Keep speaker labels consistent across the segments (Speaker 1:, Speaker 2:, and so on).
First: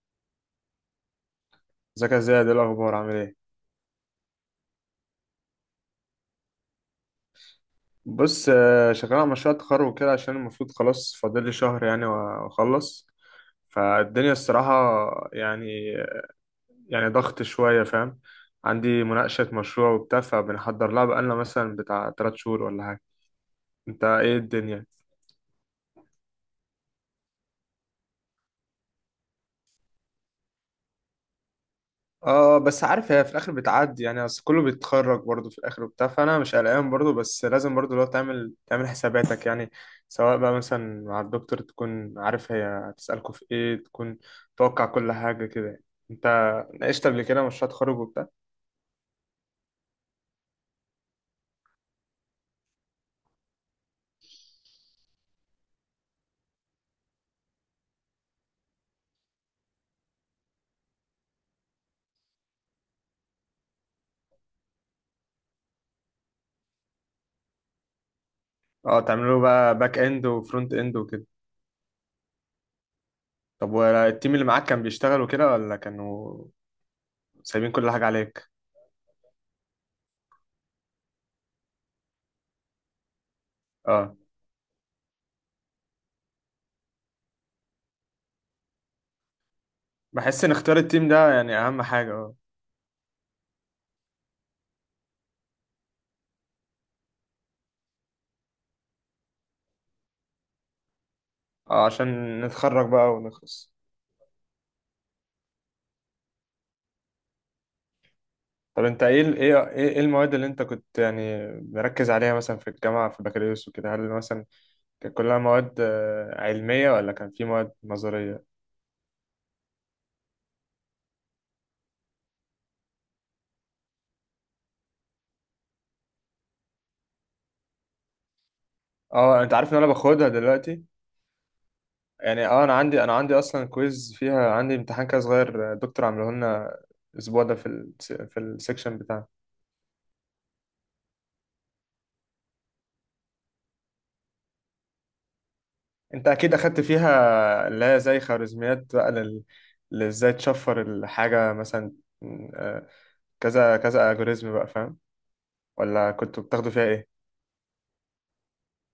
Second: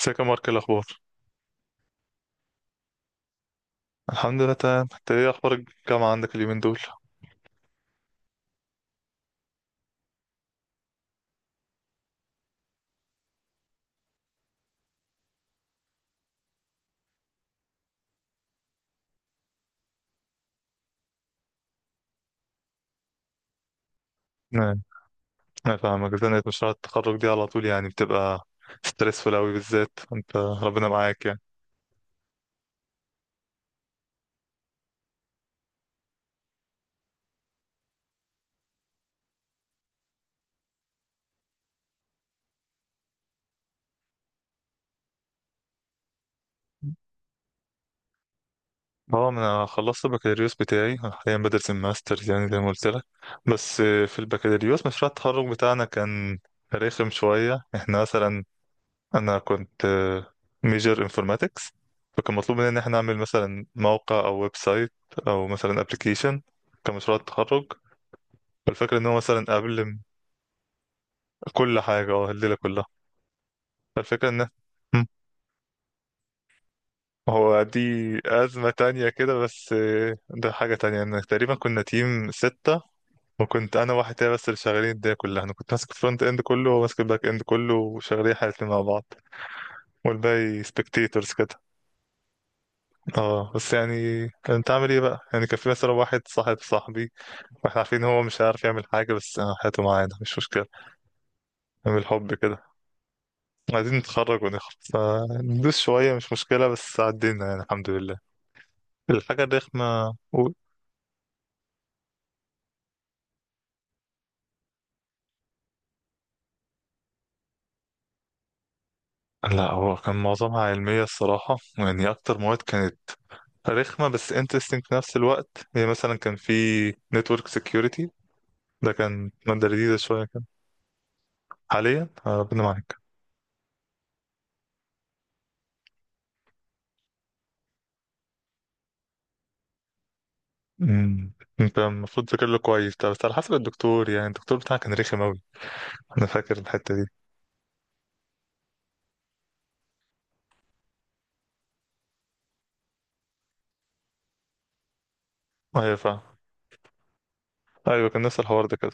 Speaker 1: ازيك يا مارك؟ إيه الاخبار؟
Speaker 2: ازيك يا زياد، ايه الاخبار؟ عامل ايه؟
Speaker 1: الحمد لله تمام. انت ايه اخبار الجامعه عندك اليومين دول؟
Speaker 2: بص شغال على مشروع التخرج وكده، عشان المفروض خلاص فاضل لي شهر يعني واخلص. فالدنيا الصراحه يعني يعني ضغط شويه، فاهم؟ عندي مناقشه مشروع وبتاع، فبنحضر لها بقالنا مثلا بتاع 3 شهور ولا حاجه. انت ايه
Speaker 1: نعم.
Speaker 2: الدنيا؟
Speaker 1: انا فاهمك، زنقة مشروع التخرج دي على طول يعني بتبقى ستريسفول قوي، بالذات انت، ربنا معاك يعني.
Speaker 2: اه بس عارف، هي في الاخر بتعدي يعني، اصل كله بيتخرج برضه في الاخر وبتاع. فانا مش قلقان برضه، بس لازم برضه لو تعمل حساباتك يعني. سواء بقى مثلا مع الدكتور تكون عارف هي هتسألكوا في ايه، تكون توقع كل حاجة كده يعني. انت ناقشت قبل كده مشروع تخرج وبتاع؟
Speaker 1: اه، انا خلصت البكالوريوس بتاعي. أنا حاليا بدرس الماسترز يعني زي ما قلت لك. بس في البكالوريوس مشروع التخرج بتاعنا كان رخم شويه، احنا مثلا، انا كنت ميجر انفورماتكس. فكان مطلوب مننا ان احنا نعمل مثلا موقع او ويب سايت، او مثلا ابلكيشن، كمشروع تخرج. فالفكرة
Speaker 2: اه،
Speaker 1: ان هو
Speaker 2: تعملوا
Speaker 1: مثلا
Speaker 2: بقى باك اند وفرونت اند وكده.
Speaker 1: كل حاجة، اه، الليلة كلها.
Speaker 2: طب
Speaker 1: فالفكرة
Speaker 2: والتيم اللي
Speaker 1: ان
Speaker 2: معاك كان
Speaker 1: مم.
Speaker 2: بيشتغلوا كده ولا كانوا
Speaker 1: هو
Speaker 2: سايبين
Speaker 1: دي
Speaker 2: كل حاجة عليك؟
Speaker 1: أزمة تانية كده. بس ده حاجة تانية ان تقريبا كنا تيم ستة، وكنت انا واحد
Speaker 2: اه،
Speaker 1: تاني بس اللي شغالين الدنيا كلها. انا كنت ماسك الفرونت اند كله وهو ماسك الباك اند كله وشغالين احنا الاتنين مع بعض.
Speaker 2: بحس ان
Speaker 1: والباقي
Speaker 2: اختيار التيم ده
Speaker 1: سبكتيتورز
Speaker 2: يعني
Speaker 1: كده.
Speaker 2: اهم حاجة، اه.
Speaker 1: اه بس يعني، انت عامل ايه بقى؟ يعني كان في مثلا واحد صاحب صاحبي، واحنا عارفين هو مش هيعرف يعمل حاجة، بس هاته معانا مش مشكلة. من الحب
Speaker 2: عشان
Speaker 1: كده.
Speaker 2: نتخرج بقى ونخلص.
Speaker 1: عايزين نتخرج ونخرج، فندوس شوية مش مشكلة، بس عدينا يعني الحمد لله.
Speaker 2: طب انت ايه ال-
Speaker 1: الحاجة
Speaker 2: ايه ايه إيه
Speaker 1: الرخمة
Speaker 2: المواد اللي
Speaker 1: قول.
Speaker 2: انت كنت يعني مركز عليها مثلا في الجامعه في بكالوريوس وكده؟ هل مثلا كانت كلها مواد علميه، ولا كان في مواد نظريه؟
Speaker 1: لا، هو كان معظمها علمية الصراحة يعني. أكتر مواد كانت رخمة بس interesting في نفس الوقت. هي مثلا كان في network security، ده كان
Speaker 2: اه، انت
Speaker 1: مادة
Speaker 2: عارف ان انا
Speaker 1: جديدة شوية
Speaker 2: باخدها
Speaker 1: كده.
Speaker 2: دلوقتي
Speaker 1: حاليا
Speaker 2: يعني.
Speaker 1: ربنا
Speaker 2: اه، انا
Speaker 1: معاك.
Speaker 2: عندي انا عندي اصلا كويز فيها، عندي امتحان كده صغير، دكتور عامله لنا الاسبوع ده في في السكشن بتاعنا.
Speaker 1: مم. انت المفروض تذاكر له كويس ده، بس على حسب الدكتور يعني. الدكتور بتاعك كان رخم أوي؟ أنا
Speaker 2: انت اكيد
Speaker 1: فاكر
Speaker 2: اخدت
Speaker 1: الحتة دي.
Speaker 2: فيها اللي هي زي خوارزميات بقى، لل ازاي تشفر الحاجه مثلا. آه، كذا كذا الجوريزم بقى، فاهم؟
Speaker 1: أيوة،
Speaker 2: ولا
Speaker 1: فاهم.
Speaker 2: كنتوا بتاخدوا فيها ايه؟
Speaker 1: أيوة، كان نفس الحوار ده كده.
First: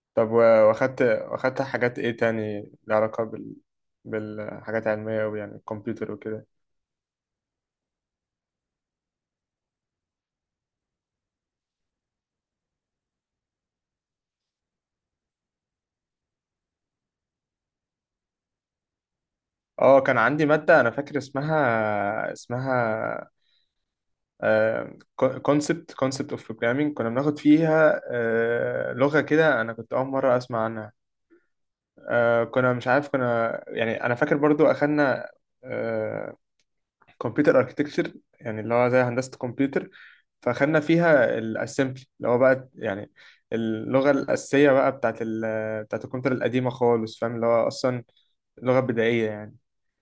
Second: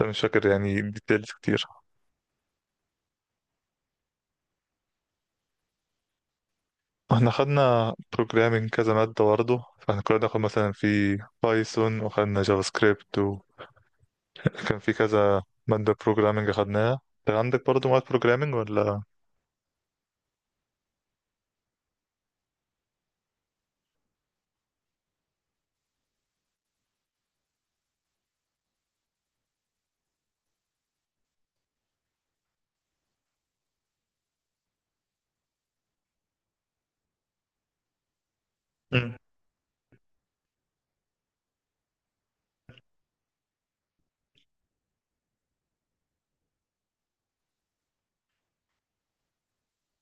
Speaker 1: أنا مش
Speaker 2: طب
Speaker 1: فاكر يعني
Speaker 2: واخدت
Speaker 1: details
Speaker 2: واخدت
Speaker 1: كتير.
Speaker 2: حاجات ايه تاني لها علاقة بال بالحاجات العلمية أوي، يعني الكمبيوتر وكده؟
Speaker 1: احنا خدنا بروجرامينج كذا مادة برضه، فاحنا كنا بناخد مثلا في بايثون، وخدنا جافا سكريبت، وكان في كذا مادة بروجرامينج خدناها. انت عندك برضه مواد بروجرامينج ولا؟
Speaker 2: اه، كان عندي مادة، أنا فاكر اسمها كونسبت اوف بروجرامينج. كنا بناخد فيها لغة كده، أنا كنت أول مرة أسمع عنها، كنا مش عارف. يعني أنا فاكر برضو أخدنا آه، كمبيوتر اركتكتشر، يعني اللي هو زي
Speaker 1: مم.
Speaker 2: هندسة كمبيوتر. فاخدنا فيها الاسمبلي اللي هو بقى يعني اللغة الأساسية بقى بتاعت ال بتاعت الكمبيوتر القديمة خالص، فاهم؟ اللي هو أصلا لغة بدائية يعني.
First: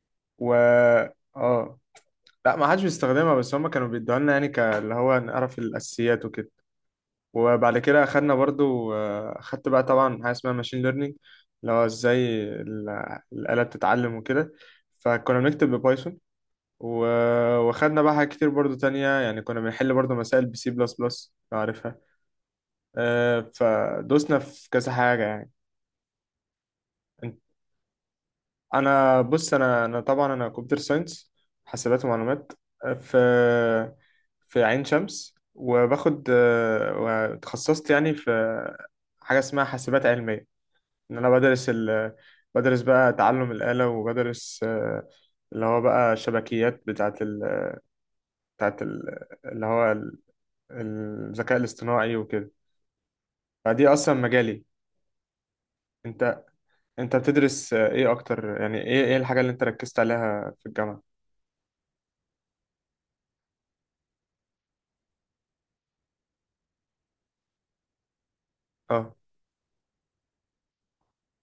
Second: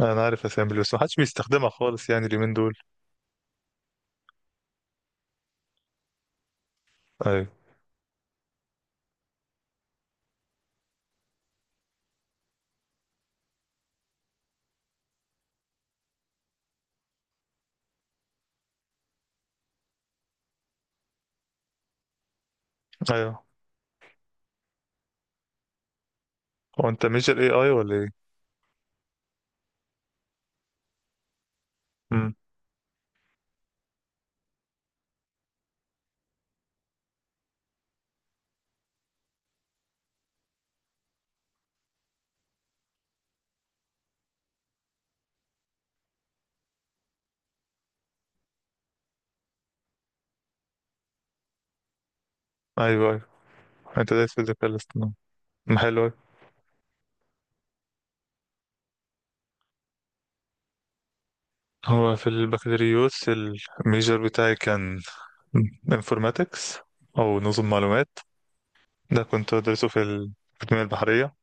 Speaker 1: انا عارف
Speaker 2: و
Speaker 1: اسامبلي، بس محدش بيستخدمها
Speaker 2: اه،
Speaker 1: خالص يعني اليومين
Speaker 2: لا ما
Speaker 1: دول.
Speaker 2: حدش بيستخدمها، بس هما كانوا بيدوها لنا يعني، اللي هو نعرف الأساسيات وكده.
Speaker 1: ايوه،
Speaker 2: وبعد كده أخدنا برضو، أخدت بقى طبعا حاجة اسمها ماشين ليرنينج، اللي هو ازاي الآلة بتتعلم وكده. فكنا بنكتب ببايثون و... وخدنا بقى حاجات كتير برضو تانية يعني، كنا بنحل برضو مسائل بسي بلس بلس لو عارفها.
Speaker 1: ايوه.
Speaker 2: فدوسنا في كذا حاجة يعني.
Speaker 1: هو انت ميجر
Speaker 2: أنت-
Speaker 1: اي اي ولا ايه؟
Speaker 2: أنا بص، أنا طبعا أنا كمبيوتر ساينس، حاسبات
Speaker 1: امم
Speaker 2: ومعلومات، آه، في في عين شمس. وباخد، وتخصصت يعني في حاجة اسمها حاسبات علمية. إن أنا بدرس ال... بدرس بقى تعلم الآلة، وبدرس اللي هو بقى شبكيات بتاعت اللي هو الذكاء الاصطناعي وكده.
Speaker 1: ايوه، ايوه.
Speaker 2: فدي
Speaker 1: انت
Speaker 2: اصلا
Speaker 1: دايس في
Speaker 2: مجالي.
Speaker 1: الذكاء الاصطناعي؟ حلو أوي.
Speaker 2: انت انت بتدرس ايه اكتر يعني؟ ايه الحاجه اللي انت ركزت عليها في الجامعه؟
Speaker 1: هو في البكالوريوس الميجر بتاعي كان انفورماتكس، او نظم معلومات.
Speaker 2: اه،
Speaker 1: ده كنت بدرسه في التنمية البحرية،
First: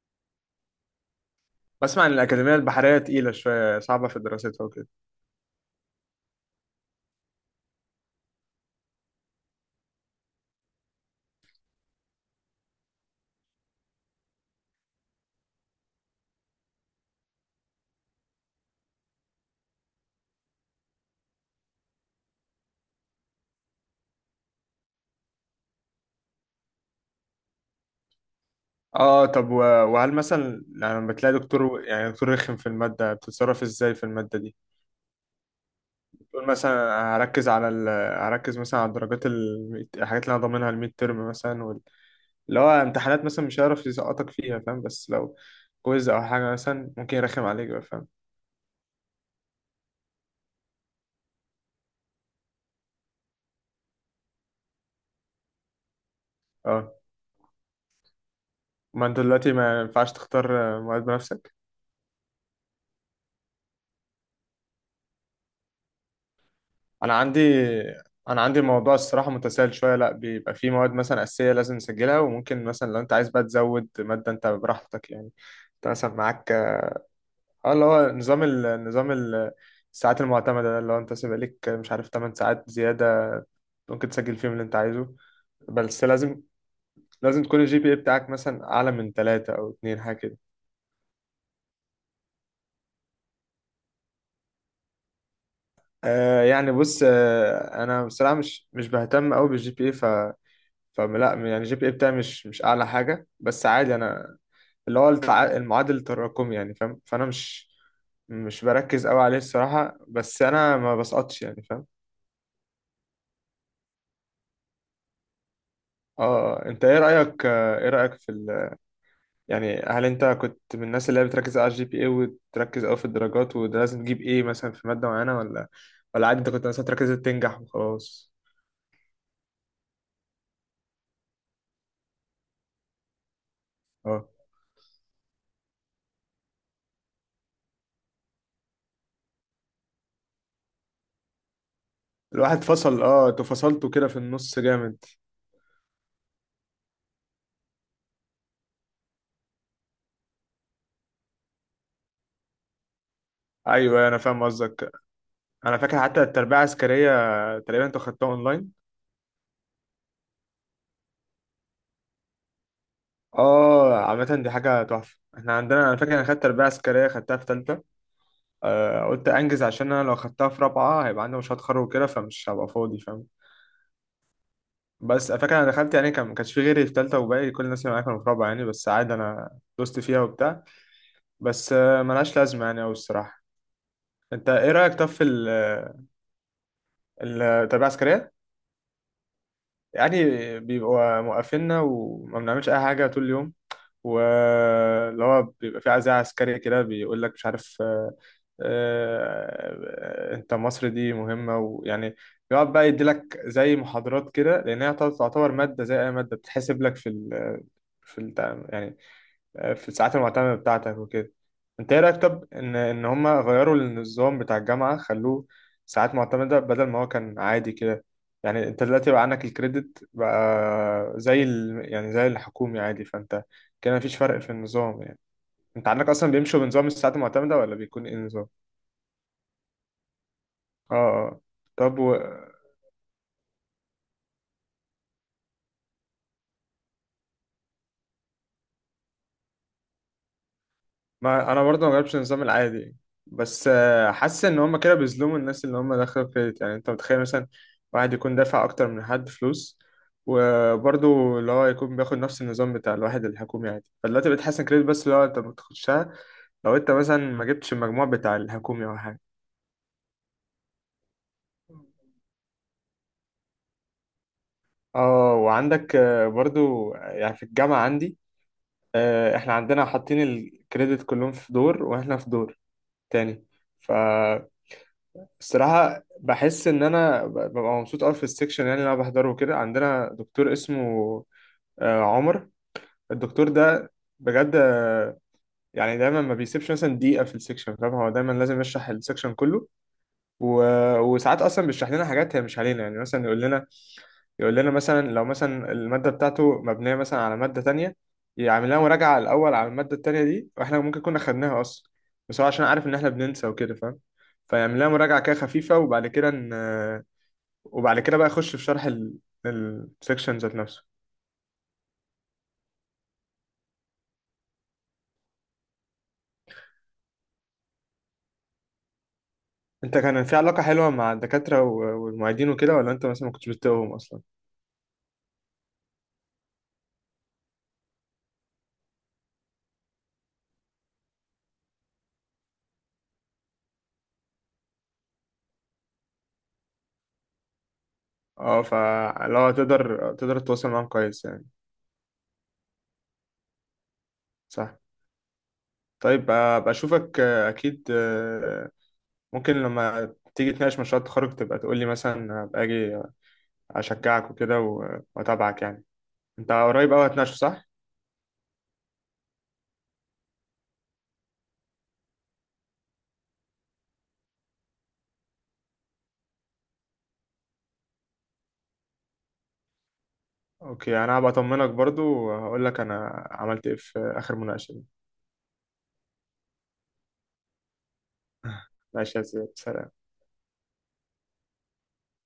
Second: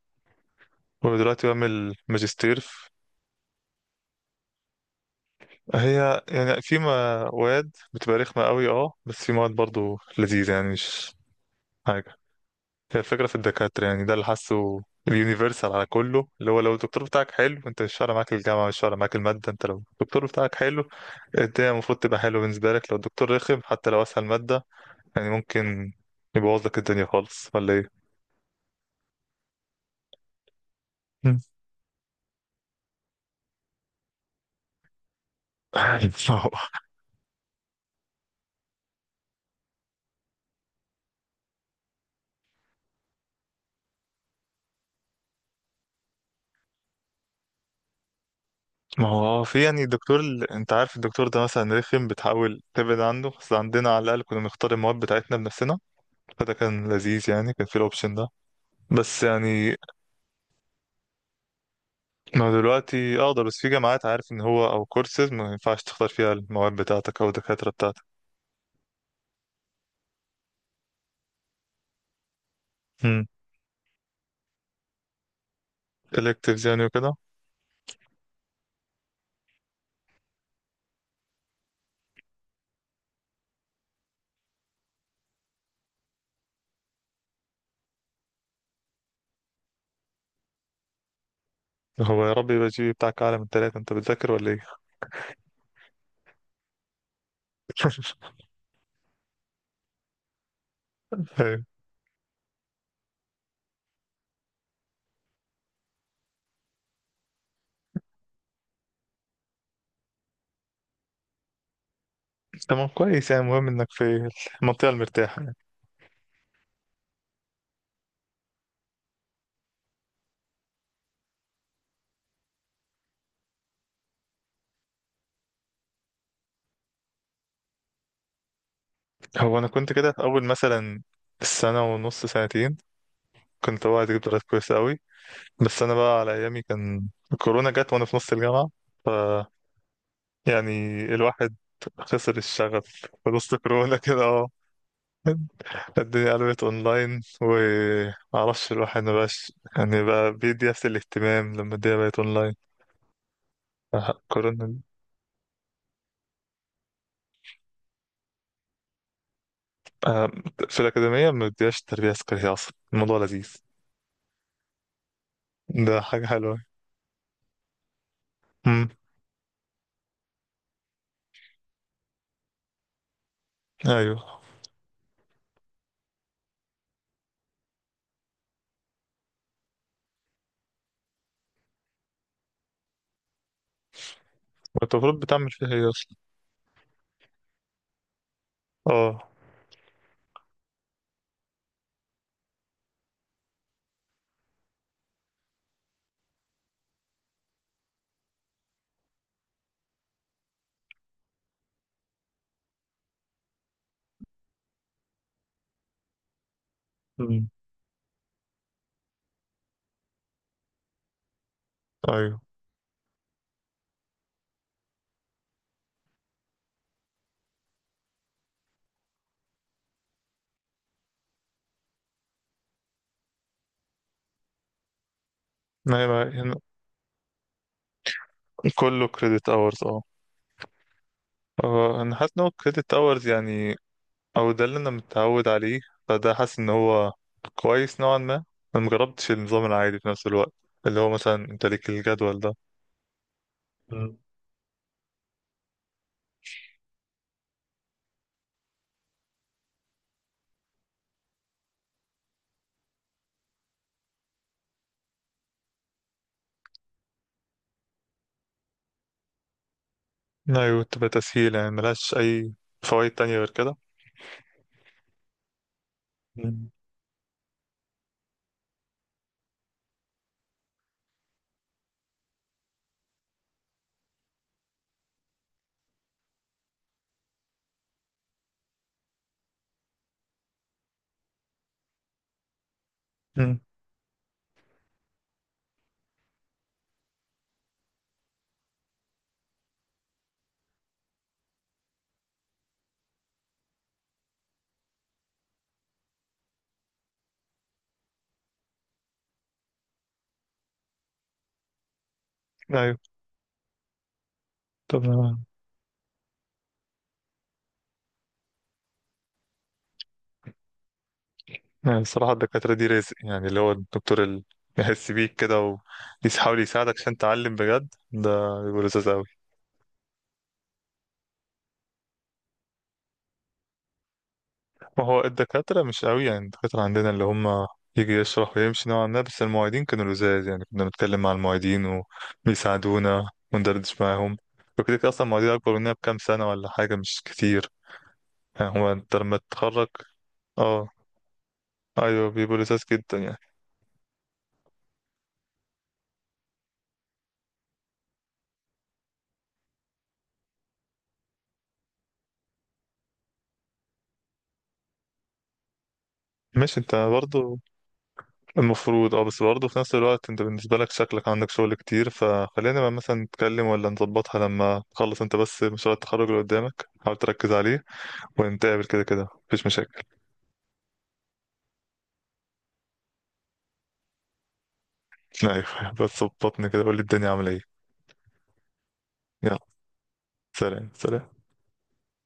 Speaker 1: ودلوقتي بعمل
Speaker 2: بسمع ان الاكاديميه
Speaker 1: ماجستير في...
Speaker 2: البحريه تقيله شويه، صعبه في دراستها وكده.
Speaker 1: هي يعني في مواد بتبقى رخمة قوي، اه بس في مواد برضو لذيذة يعني، مش حاجة. هي الفكرة في الدكاترة يعني، ده اللي حاسه. اليونيفرسال على كله، اللي هو لو الدكتور بتاعك حلو، انت مش فارق معاك الجامعة، مش فارق معاك المادة. انت لو الدكتور بتاعك حلو، الدنيا المفروض تبقى حلوة بالنسبة لك. لو الدكتور رخم، حتى لو أسهل مادة، يعني ممكن يبوظ لك الدنيا خالص، ولا ايه؟
Speaker 2: اه طب وهل مثلا لما بتلاقي
Speaker 1: مم.
Speaker 2: دكتور، يعني دكتور رخم في الماده، بتتصرف ازاي في الماده دي؟ بتقول
Speaker 1: صح.
Speaker 2: مثلا هركز على ال... هركز مثلا على الدرجات ال... الحاجات اللي انا ضامنها، الميد ترم مثلا وال... اللي هو امتحانات مثلا مش هيعرف يسقطك فيها، فاهم؟ بس لو كويز او حاجه مثلا ممكن يرخم عليك بقى، فاهم؟
Speaker 1: ما هو في يعني دكتور انت عارف الدكتور ده مثلا رخم، بتحاول تبعد عنه. بس عندنا على الاقل كنا بنختار المواد بتاعتنا بنفسنا، فده كان
Speaker 2: اه،
Speaker 1: لذيذ يعني، كان في الاوبشن ده.
Speaker 2: ما انت
Speaker 1: بس
Speaker 2: دلوقتي
Speaker 1: يعني،
Speaker 2: ما ينفعش تختار مواد بنفسك.
Speaker 1: ما هو دلوقتي اقدر، بس في جامعات عارف ان هو او كورسز ما ينفعش تختار فيها المواد
Speaker 2: انا
Speaker 1: بتاعتك او
Speaker 2: عندي
Speaker 1: الدكاتره بتاعتك.
Speaker 2: انا عندي الموضوع الصراحه متسائل شويه. لا، بيبقى في مواد مثلا اساسيه لازم نسجلها، وممكن مثلا لو انت
Speaker 1: امم
Speaker 2: عايز بقى تزود ماده انت براحتك يعني. انت مثلا معاك،
Speaker 1: electives يعني وكده.
Speaker 2: اه، اللي هو نظام ال... نظام ال... الساعات المعتمده ده، اللي هو انت سيبقى ليك مش عارف 8 ساعات زياده، ممكن تسجل فيهم اللي انت عايزه. بس لازم تكون الجي بي اي بتاعك مثلا اعلى من 3 او 2، حاجه كده.
Speaker 1: هو يا رب يبقى الجي بي بتاعك اعلى من ثلاثة. انت بتذاكر ولا ايه؟
Speaker 2: آه يعني، بص آه انا بصراحه مش بهتم قوي بالجي بي اي. فلا يعني،
Speaker 1: ايوه،
Speaker 2: الجي بي اي بتاعي مش اعلى حاجه، بس عادي انا. اللي هو التع... المعادل التراكمي يعني، فاهم؟ فانا مش بركز قوي عليه الصراحه، بس انا ما بسقطش يعني، فاهم؟
Speaker 1: تمام كويس يعني، المهم انك في المنطقه المرتاحه يعني.
Speaker 2: اه، انت ايه رايك، ايه رايك في ال... يعني هل انت كنت من الناس اللي هي بتركز على الجي بي اي وتركز قوي في الدرجات، وده لازم تجيب ايه مثلا في ماده معينه؟ ولا عادي انت كنت مثلا تركز تنجح وخلاص؟
Speaker 1: هو انا كنت كده في اول مثلا السنه ونص، سنتين كنت، هو
Speaker 2: اه،
Speaker 1: هتجيب درجات كويسة أوي. بس أنا بقى على أيامي كان الكورونا جت وأنا في نص الجامعة. ف يعني الواحد خسر
Speaker 2: الواحد
Speaker 1: الشغف.
Speaker 2: فصل.
Speaker 1: في
Speaker 2: اه، انتوا
Speaker 1: نص
Speaker 2: فصلتوا
Speaker 1: كورونا
Speaker 2: كده في
Speaker 1: كده اه.
Speaker 2: النص جامد.
Speaker 1: الدنيا قلبت اونلاين ومعرفش، الواحد مبقاش يعني بقى بيدي نفس الاهتمام لما الدنيا بقت اونلاين.
Speaker 2: ايوه انا
Speaker 1: آه،
Speaker 2: فاهم
Speaker 1: كورونا.
Speaker 2: قصدك. انا فاكر حتى التربية العسكرية تقريبا انتوا خدتوها اونلاين.
Speaker 1: آه، في الأكاديمية ما بتديهاش تربية عسكرية أصلا، الموضوع لذيذ.
Speaker 2: اه، عامة دي حاجة تحفة. احنا عندنا، انا
Speaker 1: ده
Speaker 2: فاكر انا
Speaker 1: حاجة
Speaker 2: خدت
Speaker 1: حلوة.
Speaker 2: تربية عسكرية، خدتها في تالتة.
Speaker 1: امم
Speaker 2: آه قلت انجز، عشان انا لو خدتها في رابعة هيبقى عندي مشروع تخرج وكده، فمش هبقى فاضي، فاهم؟
Speaker 1: أيوه.
Speaker 2: بس أنا فاكر انا دخلت يعني، كان ما كانش في غيري في تالتة، وباقي كل الناس اللي معايا كانوا في رابعة يعني، بس عادي انا دوست فيها وبتاع. بس آه ملهاش لازمة يعني أوي الصراحة. انت ايه
Speaker 1: وأنت
Speaker 2: رأيك طب
Speaker 1: المفروض
Speaker 2: في
Speaker 1: بتعمل فيها إيه أصلا؟
Speaker 2: التربية العسكرية؟
Speaker 1: اه.
Speaker 2: يعني بيبقوا موقفيننا وما بنعملش اي حاجة طول اليوم، واللي هو بيبقى في عزاء عسكري كده بيقول لك مش عارف، انت مصر دي مهمة ويعني، بيقعد بقى يدي لك زي محاضرات كده، لأن هي تعتبر مادة زي أي مادة بتتحسب لك في
Speaker 1: امم
Speaker 2: ال يعني في الساعات المعتمدة بتاعتك وكده. انت ايه رأيك
Speaker 1: أيوه.
Speaker 2: طب ان هما غيروا النظام بتاع الجامعة، خلوه ساعات معتمدة بدل ما هو كان عادي كده؟ يعني انت دلوقتي بقى عندك الكريدت بقى زي ال... يعني زي الحكومي عادي. فانت كده مفيش فرق في النظام يعني. انت
Speaker 1: ما
Speaker 2: عندك اصلا
Speaker 1: هي
Speaker 2: بيمشوا بنظام الساعات المعتمدة، ولا بيكون ايه النظام؟
Speaker 1: كله كريدت اورز اه.
Speaker 2: اه، اه، طب
Speaker 1: انا
Speaker 2: و...
Speaker 1: حاسس ان هو كريدت اورز يعني. او ده اللي انا متعود عليه، فده حاسس ان هو كويس نوعا ما. انا مجربتش النظام العادي في نفس الوقت، اللي هو مثلا
Speaker 2: ما انا
Speaker 1: انت
Speaker 2: برضه
Speaker 1: ليك
Speaker 2: ما جربتش
Speaker 1: الجدول
Speaker 2: النظام
Speaker 1: ده.
Speaker 2: العادي، بس
Speaker 1: مم.
Speaker 2: حاسس ان هم كده بيظلموا الناس اللي هم داخله كريدت يعني. انت متخيل مثلا واحد يكون دافع اكتر من حد فلوس، وبرضه اللي هو يكون بياخد نفس النظام بتاع الواحد الحكومي عادي؟ فدلوقتي بتحسن كريدت، بس اللي هو انت بتخشها لو انت مثلا ما جبتش المجموع بتاع الحكومي او حاجه.
Speaker 1: ايوه، تبقى تسهيل يعني، ملهاش اي فوائد تانية غير كده.
Speaker 2: اه، وعندك
Speaker 1: مم.
Speaker 2: برضو يعني في الجامعة عندي، احنا عندنا حاطين الكريدت كلهم في دور، واحنا في دور تاني. ف الصراحة بحس إن أنا ببقى مبسوط أوي في السكشن يعني، اللي أنا بحضره وكده. عندنا دكتور اسمه عمر. الدكتور
Speaker 1: امم
Speaker 2: ده بجد يعني دايما ما بيسيبش مثلا دقيقة في السكشن، فاهم؟ هو دايما لازم يشرح السكشن كله، و... وساعات أصلا بيشرح لنا حاجات هي مش علينا يعني. مثلا يقول لنا مثلا لو مثلا المادة بتاعته مبنية مثلا على مادة تانية، يعمل لنا مراجعة الأول على المادة التانية دي، وإحنا ممكن كنا خدناها أصلا، بس هو عشان عارف إن
Speaker 1: ايوه.
Speaker 2: إحنا بننسى وكده، فاهم؟ فيعمل لنا
Speaker 1: طب
Speaker 2: مراجعة كده خفيفة، وبعد كده ن... وبعد كده بقى اخش في شرح السكشن ذات نفسه.
Speaker 1: يعني الصراحة الدكاترة دي رزق يعني، اللي هو الدكتور اللي يحس بيك كده ويحاول يساعدك عشان تعلم بجد، ده بيبقى لذيذ أوي.
Speaker 2: انت كان في علاقة حلوة مع الدكاترة والمعيدين وكده، ولا انت مثلا ما كنتش بتتقهم اصلا؟
Speaker 1: ما هو الدكاترة مش قوي يعني، الدكاترة عندنا اللي هم يجي يشرح ويمشي نوعا ما. بس المعيدين كانوا لزاز يعني، كنا بنتكلم مع المعيدين وبيساعدونا وندردش معاهم وكده. كده أصلا المعيدين أكبر مننا بكام سنة ولا حاجة، مش كتير.
Speaker 2: اه،
Speaker 1: يعني هو أنت لما
Speaker 2: فلو
Speaker 1: تتخرج،
Speaker 2: تقدر تتواصل معاهم
Speaker 1: اه،
Speaker 2: كويس يعني.
Speaker 1: أيوه بيبقوا لزاز جدا يعني.
Speaker 2: صح. طيب ابقى اشوفك، اكيد ممكن لما تيجي تناقش مشروع التخرج تبقى تقول لي، مثلا ابقى اجي اشجعك وكده واتابعك يعني. انت
Speaker 1: ماشي،
Speaker 2: قريب
Speaker 1: أنت
Speaker 2: قوي هتناقشه
Speaker 1: برضه
Speaker 2: صح؟
Speaker 1: المفروض اه، بس برضه في نفس الوقت أنت بالنسبة لك شكلك عندك شغل كتير، فخلينا بقى مثلا نتكلم، ولا نظبطها لما تخلص أنت بس مشروع التخرج اللي قدامك حاول تركز عليه، ونتقابل كده. كده مفيش مشاكل.
Speaker 2: اوكي، انا هبقى اطمنك برضو وهقول لك انا عملت ايه في اخر مناقشة دي.
Speaker 1: ايوه بس بطني كده، قول لي الدنيا عامله ايه.
Speaker 2: ماشي يا سيدي،
Speaker 1: يلا،
Speaker 2: سلام.
Speaker 1: سلام سلام.